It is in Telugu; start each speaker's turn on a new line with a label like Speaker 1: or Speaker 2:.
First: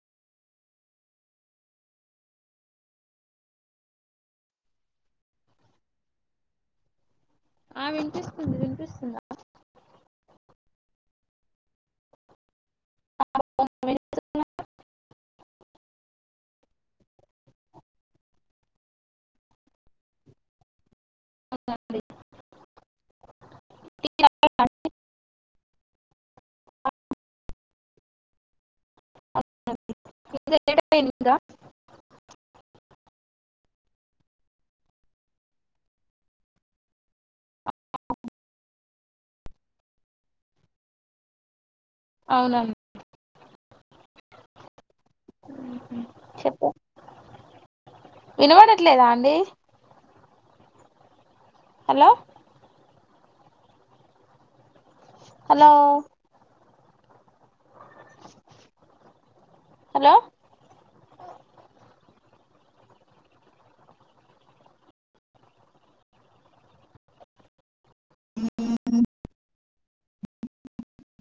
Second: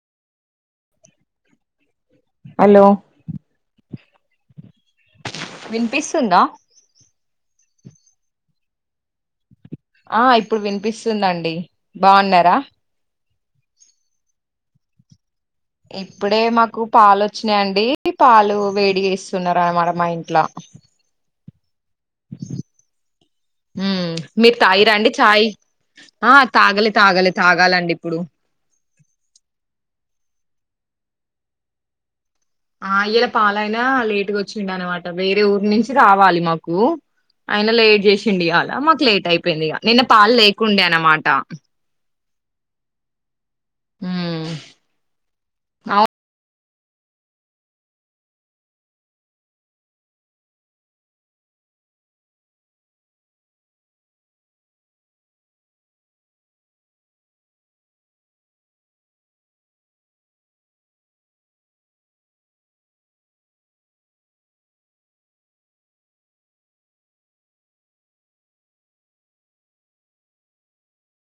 Speaker 1: హలో వినిపిస్తుందా
Speaker 2: ఆ వినిపిస్తుంది వినిపిస్తుందా
Speaker 1: ఆ ఇప్పుడు వినిపిస్తుందండి బాగున్నారా
Speaker 2: [unintelligible]
Speaker 1: ఇప్పుడే మాకు పాలు వచ్చినాయండి. పాలు వేడి చేస్తున్నారు రన్నమాట మా ఇంట్ల ఉ మీరు తాయిరా అండి చాయ్ ఆ తాగలె తాగలె తాగాలండి ఇప్పుడు
Speaker 2: [unintelligible]
Speaker 1: ఆ ఇలా పాలయినా లేట్గా వచ్చిందన్నమాటా. వేరే ఊరు నుంచి రావాలి మాకు. అయినా లేట్ జేసిండ యియలా మాకు లేట్ అయిపోయింది. ఇగ నిన్న పాలు లేకుండే అనమాట.
Speaker 2: అవునండి
Speaker 1: మ్మ్ ఆ
Speaker 2: చెప్పు వినవడట్లేదా అండి హలో హలో హలో